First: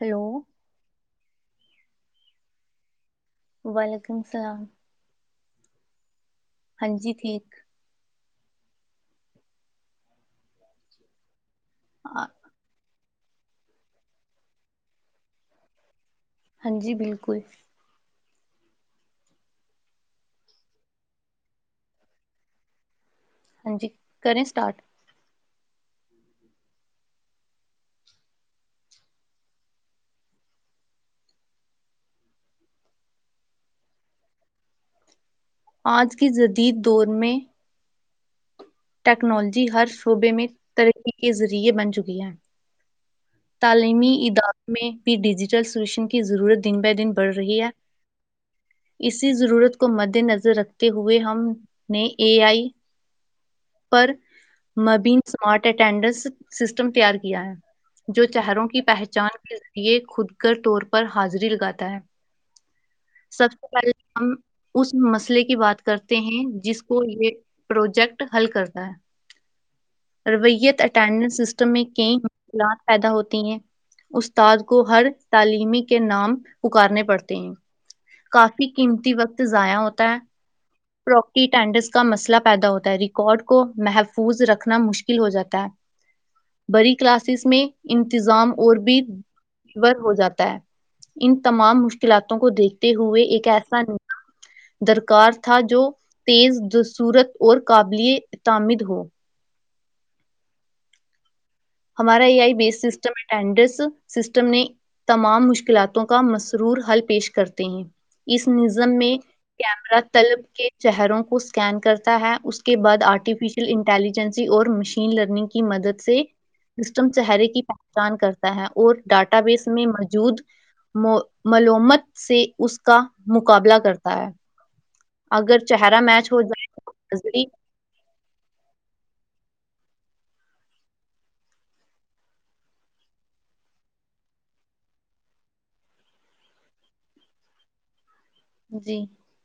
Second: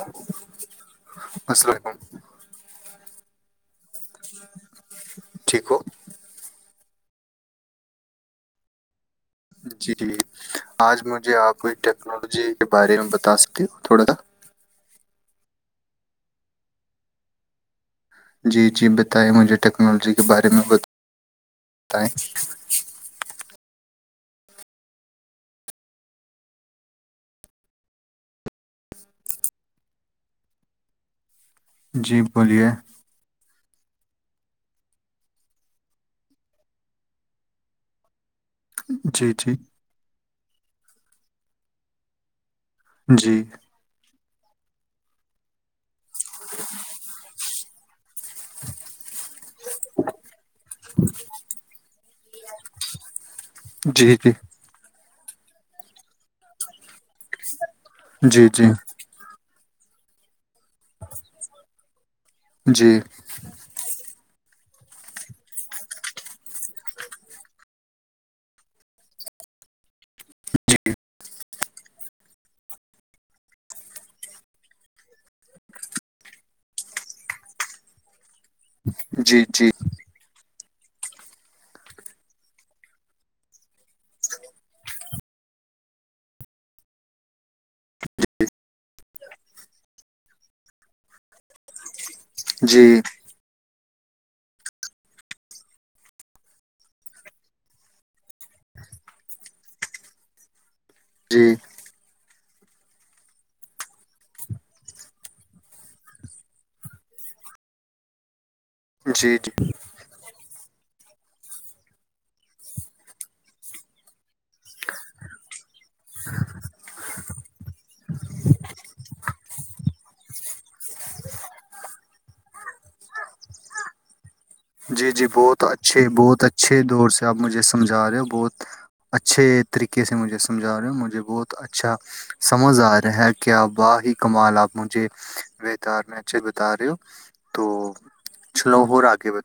hello ہ [inaudible] وعلیکم السلام ٹھیک ہو ہاں جی ٹھیک جی آج مجھے آپ کوئی آ- ٹیکنالوجی کے بارے میں بتا دس دن تھوڑا لگ ہاں جی بالکل جی جی بتائیں مجھے ٹیکنالوجی کے بارے میں بتائیں ہاں جی کریں اسٹارٹ جی بولیے آج کے جدید دور میں جی جی ٹیکنالوجی ہر صوبے میں ترقی کے ذریعے بن چکی ہیں جی تعلیمی [unintelligible] جل سلوشن کی ضرورت دن بہ دن بڑھ رہی ہے اسی ضرورت کو مد نظر رکھتے ہوئے ہم نے اے آئی پر جی مبین اسمارٹ اٹینڈنس سسٹم تیار کیا ہے جو جی چہروں جی کی پہچان کی یہ خود کر طور پر حاضری لگاتا ہے جی سب پل آن [unintelligible] [unintelligible] اس مسئلے کی بات کرتے ہیں جس کو یہ پروجیکٹ حل کرتا ہے رویت اٹینڈنس سسٹم میں کئی مشکلات پیدا ہوتی ہیں استاد کو ہر تعلیمی کے نام پکارنے پڑتے ہیں کافی کی قیمتی وقت جی جی جی ضائع ہوتا ہے پراپرٹی ٹینڈرس کا مسئلہ پیدا ہوتا ہے ر کارڈ کو محفوظ رکھنا مشکل ہو جاتا ہے بڑی کلاسز میں انتظام اور بھی برہو جاتا ان تمام مشکل قلعتوں کو دیکھتے جی ہوئے ایک ایسا درکار تھا جو تیز صورت اور قابل تامد ہو جی ہمارا اے آئی بیس سسٹم اڈس سسٹم نے تمام مشکلاتوں کا مسرور حل پیش کرتے ہیں اس نظم میں جی جی کیمرہ طلب کے چہروں کو اسکین کرتا ہے اس کے بعد آرٹیفیشیل انٹیلیجنس اور مشین لرننگ کی مدد سے سسٹم چہرے کی پہچان کرتا ہے اور ڈاٹا بیس میں موجود بود ملومت سے اس کا مقابلہ کرتا ہے جی جی بہت اگر چہرہ اچھے میچ ہو بہت جائے اچھے تو دور سے آپ نظری مجھے سمجھا رہے ہو بہت اچھے طریقے سے مجھے سمجھا رہے ہو مجھے بہت اچھا سمجھ آ رہا ہے کیا وا ہی کمال آپ مجھے وتار میں اچھے بتا رہے ہو تو چلو ہو جی آگے ب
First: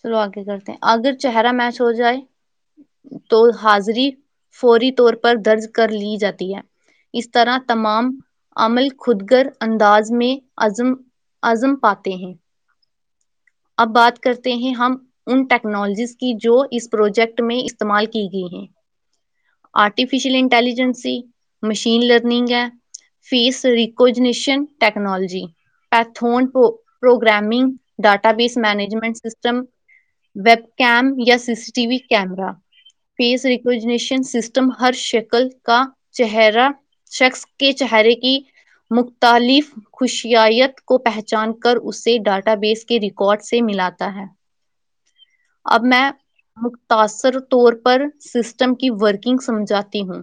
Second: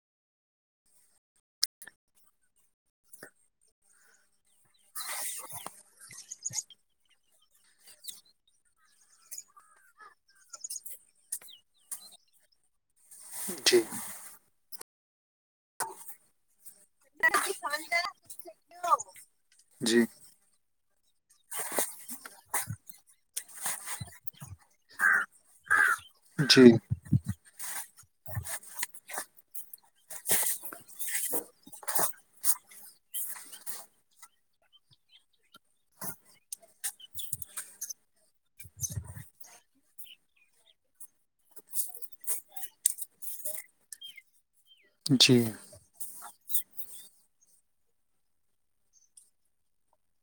چلو آگے کرتے ہیں اگر چہرہ میچ ہو جائے تو حاضری فوری طور پر درج کر لی جاتی ہے اس طرح تمام عمل خودگر انداز میں عزم عزم پاتے ہیں جی اب بات کرتے ہیں ہم ان ٹیکنالوجیز کی جو اس پروجیکٹ میں استعمال کی گئی ہیں جی آرٹیفیشیل انٹیلیجنس مشین لرننگ ہے فیس ریکونیشن ٹیکنالوجی پیتھون جی programming database management system web came یا C C T V camera face recognition system ہر شکل کا چ شخص کے چہرے کی مختالف خوشیائیت کو پہچان کر اسے ڈاٹا بیس ریکارڈ سے ملااتا ہے جی اب میں مختصر طور پر سسٹم کی ورکنگ سمجھاتی ہوں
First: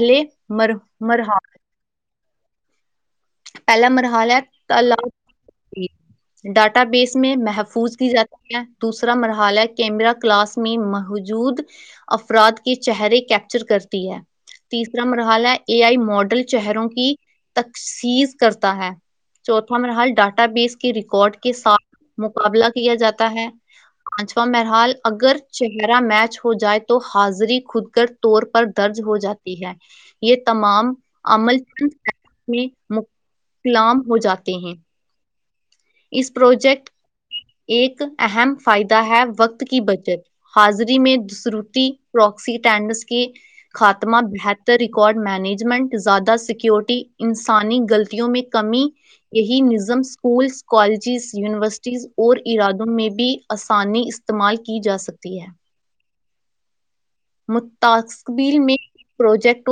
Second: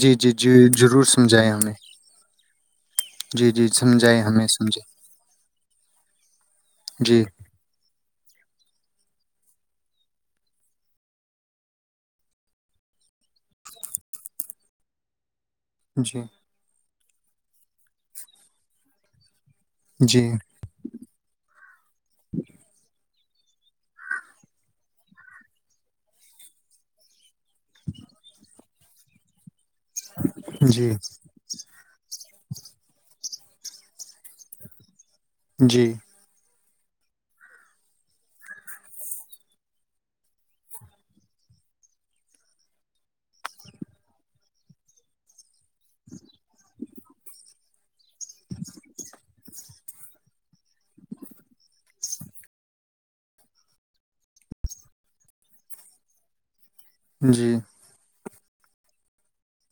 جی جی جی ضرور مرحلہ سمجھائیں ہمیں جی جی سمجھائے ہمیں سمجھے جی ڈاٹا بیس میں محفوظ کی جاتی دوسرا مرحلہ ہے کیمرا کلاس میں موجود افراد کے چہرے کیپچر کرتی ہے تیسرا مرحلہ اے آئی جی ماڈل چہروں کی تخصیص کرتا ہے چوتھا مرحال جی ڈاٹا بیس کے ریکارڈ کے ساتھ مقابلہ کیا جاتا ہے پانچواں مرحال اگر چہرہ میچ ہو جائے تو حاضری خود گ طور پر درج ہو جاتا ہے یہ جی تمام عمل مک کلام ہو جاتے ہیں جی اس پروجیکٹ ایک اہم فائدہ ہے وقت کی بجت حاضری میں دسروٹی پرواکسیٹینڈس کے خاتمہ بہتر ریکارڈ مینج جمنٹ زیادہ سیکیورٹی انسانی غلطوں میں کمی یہی نظم اسکولس کالجز یونیورسٹیز اور ارادوں میں بھی آسانی استعمال کی جا سکتی ہے جی متاخ [inaudible] بیل میںٹ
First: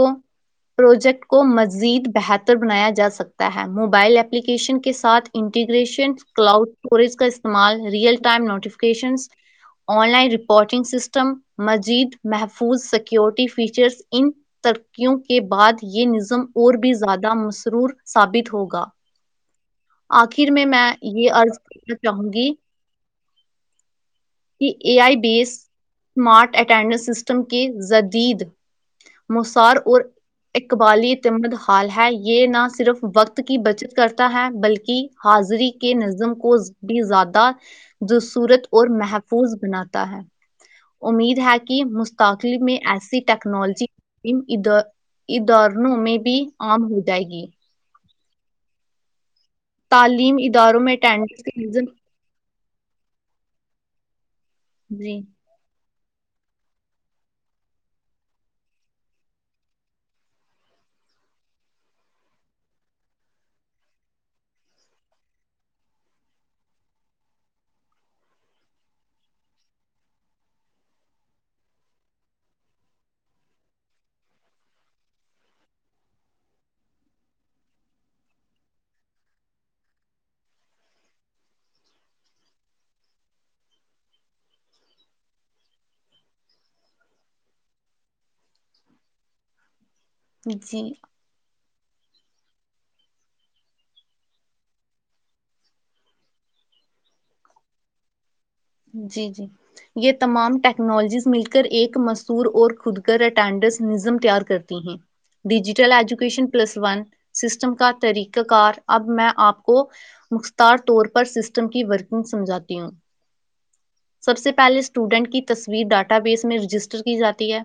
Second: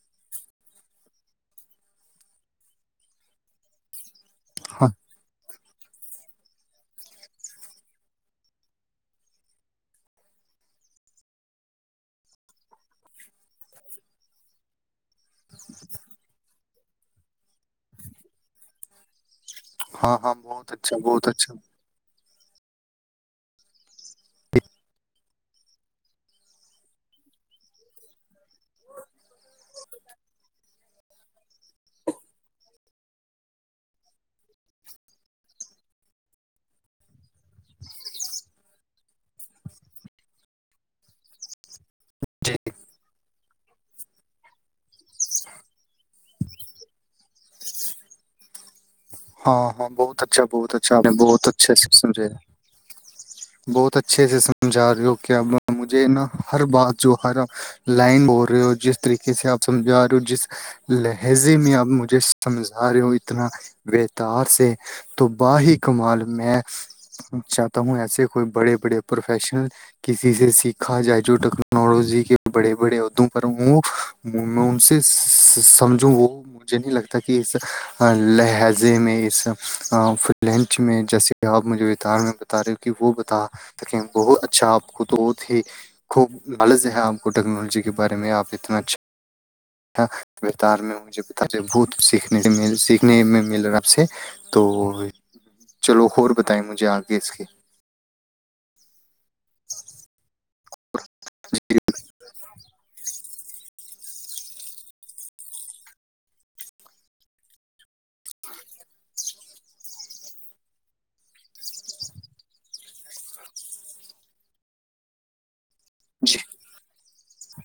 پروجیکٹ کو مزید بہتر بنایا جا سکتا ہے موبائل ایپ اپلیکیشن ہاں کے ساتھ ان انٹیگریشن کلاؤڈ اسٹوریج کا استعمال real time notification online reporting system مزید محفوظ سکیورٹی فیچرز ان ترکیوں کے بعد یہ نظم اور بھی زیادہ مصرور ثابت ہوگا ہاں ہاں آخر میں بہت میں اچھا یہ بہت اچھا ارض چوں گی [inaudible] کہ A I base smart attendance system کے جدید موسار اور قبالتمد حال ہے یہ نہ صرف وقت کی بچت کرتا ہے بلکہ حاضری کے نظم کو بھی زیادہبصورت اور مح محفوظ بناتا ہے امید ہے کہ جی کاتلی میں ایس ٹیکنالوجی ادورنوں میں بھی عام ہو جائے گی ہاں ہاں بہت تعلیم اچھا بہت اداروں میں اچھا اٹینڈنس بہت کے نظم اچھامجھے بہت اا چھ س [inaudible] سمج جا رہی ہو جی کیاجھے [inaudible] مجھے نا ہر بات جو ہر لائن بول رہے ہو جس طریقے سے آپ سمجھا رہے ہو جس لہجے میں آپ مجھے سمجھا رہے ہو اتنا بتار سے تو باہ کمال میں چاہتا ہوں ایسے کوئی بڑے بڑے پروفیشن کسی سے سیکھا جائے جو ٹیکنالوجی کے بڑے بڑے عدوں پر وہ میں ان سے سمجھوں وہ مجھے نہیں لگتا کہ اس لہج زے میں اس ف لینچ میں جیسے آپ مجھے وتار میں بتا رہے ہو کہ وہ بتا بہت اچھا آپ کو تو ہی خوب لالج ہے آپ کو ٹیکنالوجی کے بارے میں آپ اتنا اچھا تھا وتار جی میں مجھے پتا ج بھت سیکھنے سیکھنے میں ملا آپ سے تو چلو اور بتائیں مجھے آگے اس کے جی جی یہ تمام ٹیکنالوجیز مل کر ایک مشہور اور خود کر اٹینڈنس نزم تیار ہو کرتی ہیں digital education plus one system کا طریقہ کار اب میں آپ کو مختار طور پر سسٹم کی ورکنگ سمجھاتی ہوں سب سے پہلے اسٹوڈنٹ کی تصویر بھی ڈاٹا جی بیس میں رجسٹر کی جاتی تی ہے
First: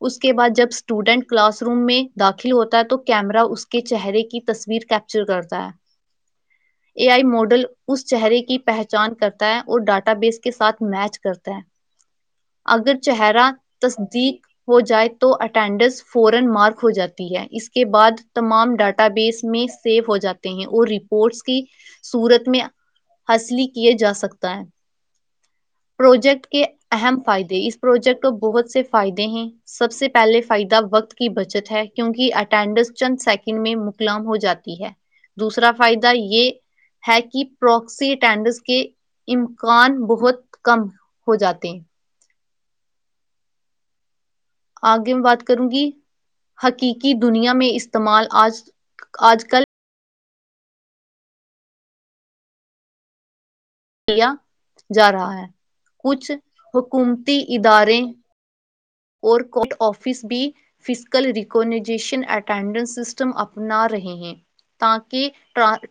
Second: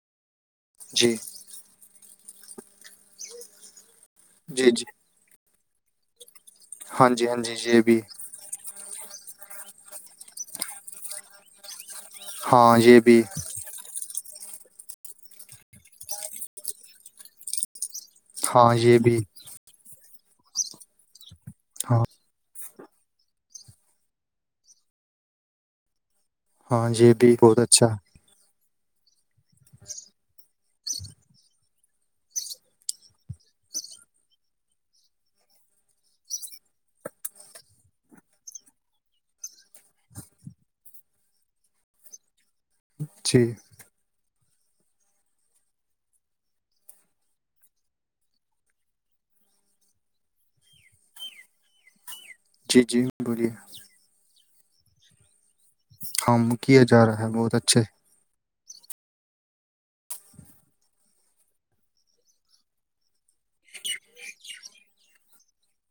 وس [inaudible] کے بعد جب جی اسٹوڈنٹ کلاس روم میں داخل ہوتا ہے تو کیمرا اس کے چہرے کی جی جی تصویر کیپچر کرتا ہے اے ہاں آئی جی ہاں ماڈل جی یہ بھی اس چہرے کی پہچان جان کرتا ہے اور ڈاٹا ا بھی اس کے ساتھ میچ کرتا ہے ہاں اگر یہ بھی چہرہ تصدیق ہو جائے تو اٹینڈنس فورن مارک ہو جاتی ہے اس کے بعد تمام ہاں یہ ڈاٹا بھی بیس میں سیو ہو ج جاتے ہیں اور رپورٹس کے کہ ہاں سورت میں حاصلی کیے جا سکتا ہے پروجیکٹ کے ہاں یہ اہم بھی بہت فائدے اس اچھا پروجیکٹ کو بہت سے فائدے ہیں سب سے پہلے فائدہ وقت کی بچت ہے کیونکہ اٹینڈنس چند سیکنڈ میں مکلام ہو جاتی ہے دوسرا فائدہ یہ ہے کہ پروکسی اٹینڈنس کے کان بہت کم ہو جاتے ہیں اچھی آگے میں بات کروں گی حقیقی دنیا میں استعمال آج آج کل جی جی بولیے کیا جا رہا ہے کچھ ہاں کیا جا رہا ہے حکومتی بہت اچھے ادارے اور کورٹ آفس بھی فزیکل ریکگنزیشن اٹینڈنس سسٹم اپنا رہے ہیں تاکہ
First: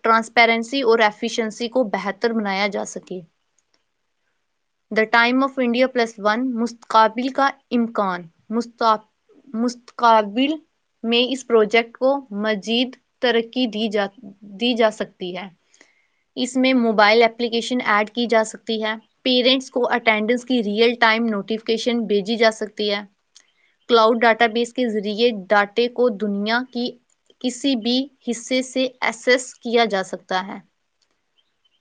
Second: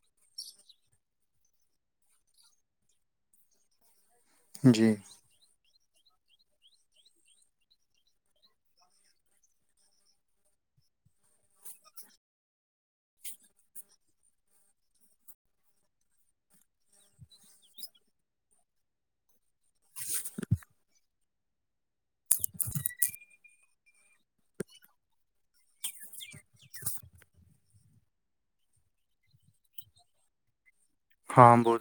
ٹرانسپیرنسی اور افیشنسی کو بہتر بنایا جا سکے جی the time of India plus one مستقبل کا اکان مستقبل میں اس پروجیکٹ کو مزید ترقی دیا دی جا سکتی ہے اس میں موبائل اپلیکیشن ایڈ کی جا سکتی ہے پیرنٹس کو اٹینڈنس کی ریئل ٹائم نوٹیفکیشن بھیجی جا سکتی ہے کلاؤڈ ڈاٹا بیس کے ذریعے ڈاٹے کو دنیا کی کسی بھی حصے سے ایسس کیا جا سکتا ہے ہاں بول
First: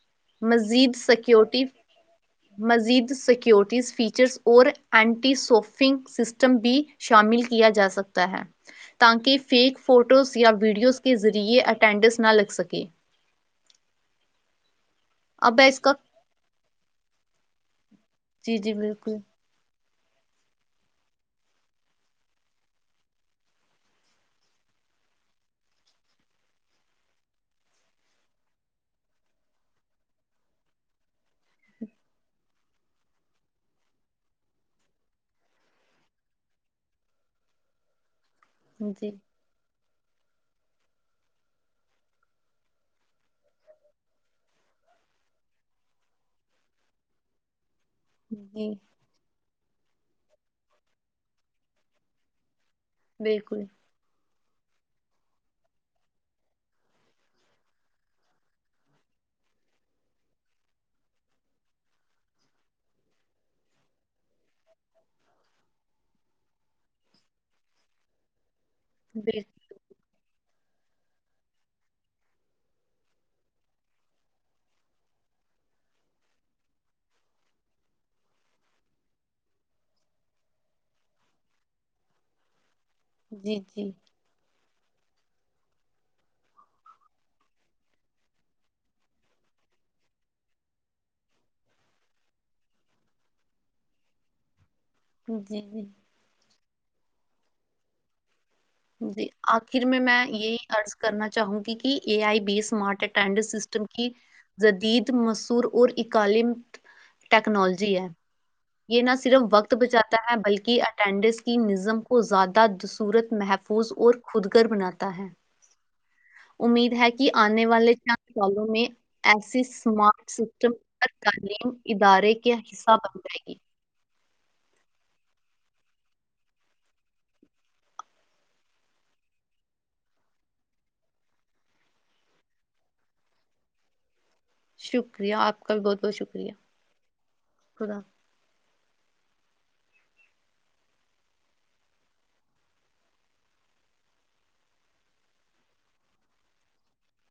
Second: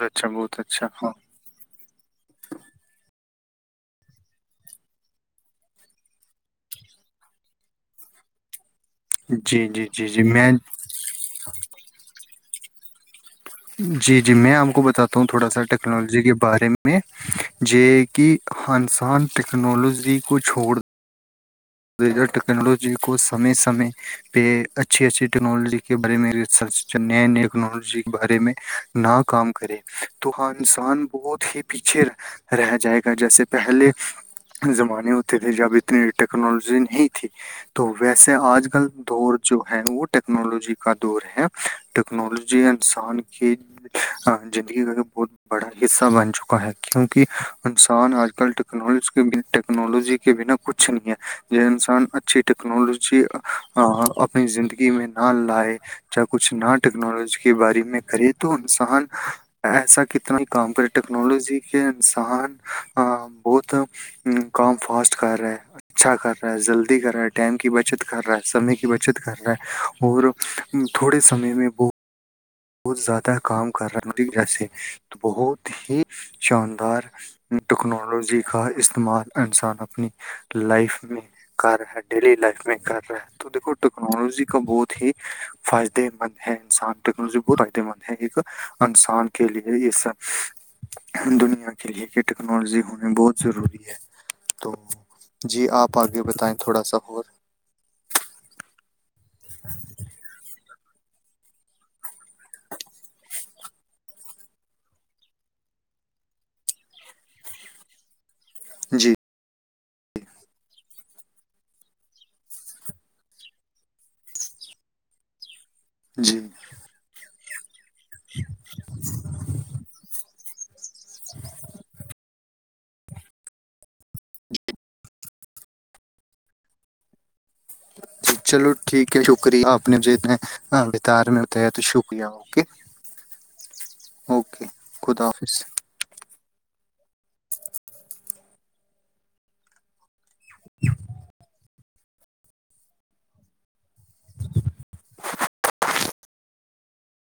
مزید سیکیورٹی مزید سیکی سکیورٹیز فیچرز اور اینٹی سوفنگ سسٹم بھی شامل کیا جا سکتا ہے تاکہ جی فیک جی جی جی فوٹوز یا میں ویڈیوز کے ذریعے اٹینڈنس نہ لگ سکے کی جی جی میں آپ کو بتاتا ہ تھوڑا اب سا ہے اس کا ٹیکنالوجی کے بارے میں ج کہ جی جی بالکل انسان ٹیکنالوجی ی کو چھوڑ ٹیکنالوجی کو سمے سمے پہ اچھی اچھی ٹیکنالوجی کے بارے میںرچ نئے نئے ٹیکنالوجی کے بارے میں ن کام کرے تو ہاں انسان بہت ہی پیچھے رہ جائے گا جیسے پہلے زمانے ہوتے تھے جب اتنے ٹیکنالوجی نہیں تھی تو ویس جے آج کل جی دور جو ہے وہ ٹیکنالوجی کا دور ہے ٹیکنالوجی انسان کی زندگی کا ایک بہت بڑا حصہ بن چکا ہے کیونکہ [unintelligible] جی ٹیکنالوجی کے بنا کچھ نہیں یہ انسان اچھی بالکل [unintelligible] اپنی زندگی میں نہ لائے یا کچھ نہ ٹیکنالوجی کے بارے میں کرے تو انسان ایسا کتنا ہی کام کرے ٹیکنالوجی کے انسان بہت کام فاسٹ کر رہا اچھا کر رہا ہے جلدی کر رہا ہے ٹائم کی بچت کر رہا ہے سمے کی بچت کر بالکل رہا ہے اور [unintelligible] [unintelligible] [inaudible] جی جی ہی فائدے مند ہے انسان ٹیکنالوجی بت فائدے مند ہے ایک انسان کے لیے اس دنیا کے لیے کہ ٹیکنالوجی ہونا بہت ضروری ہے تو جی آپ آگے بتائیں تھوڑا سا ہو جی آخر میں میں یہی عرض کرنا چاہوں گی کہ A I B smart attendance system کی جدید مشہور اور اکالم ٹیکنالوجی ہے یہ نہ جی صرف وقت بچاتا ہے بلکہ اٹینڈنس کی نظم کو زیادہ دصورت محفظ محفوظ اور خود گر بناتا ہے جی جی امید ہے کہ [inaudible] الوں میں ایسیمارٹ س [inaudible] [unintelligible] [unintelligible] [inaudible] جی چلو ٹھیک ہے شکریہ آپ نے جتنے ہ بتار میں اتیا تو شکریہ اوکے اوکے خدا شکریہ حافظ آپ کا بھی بہت بہت شکریہ خدا [inaudible]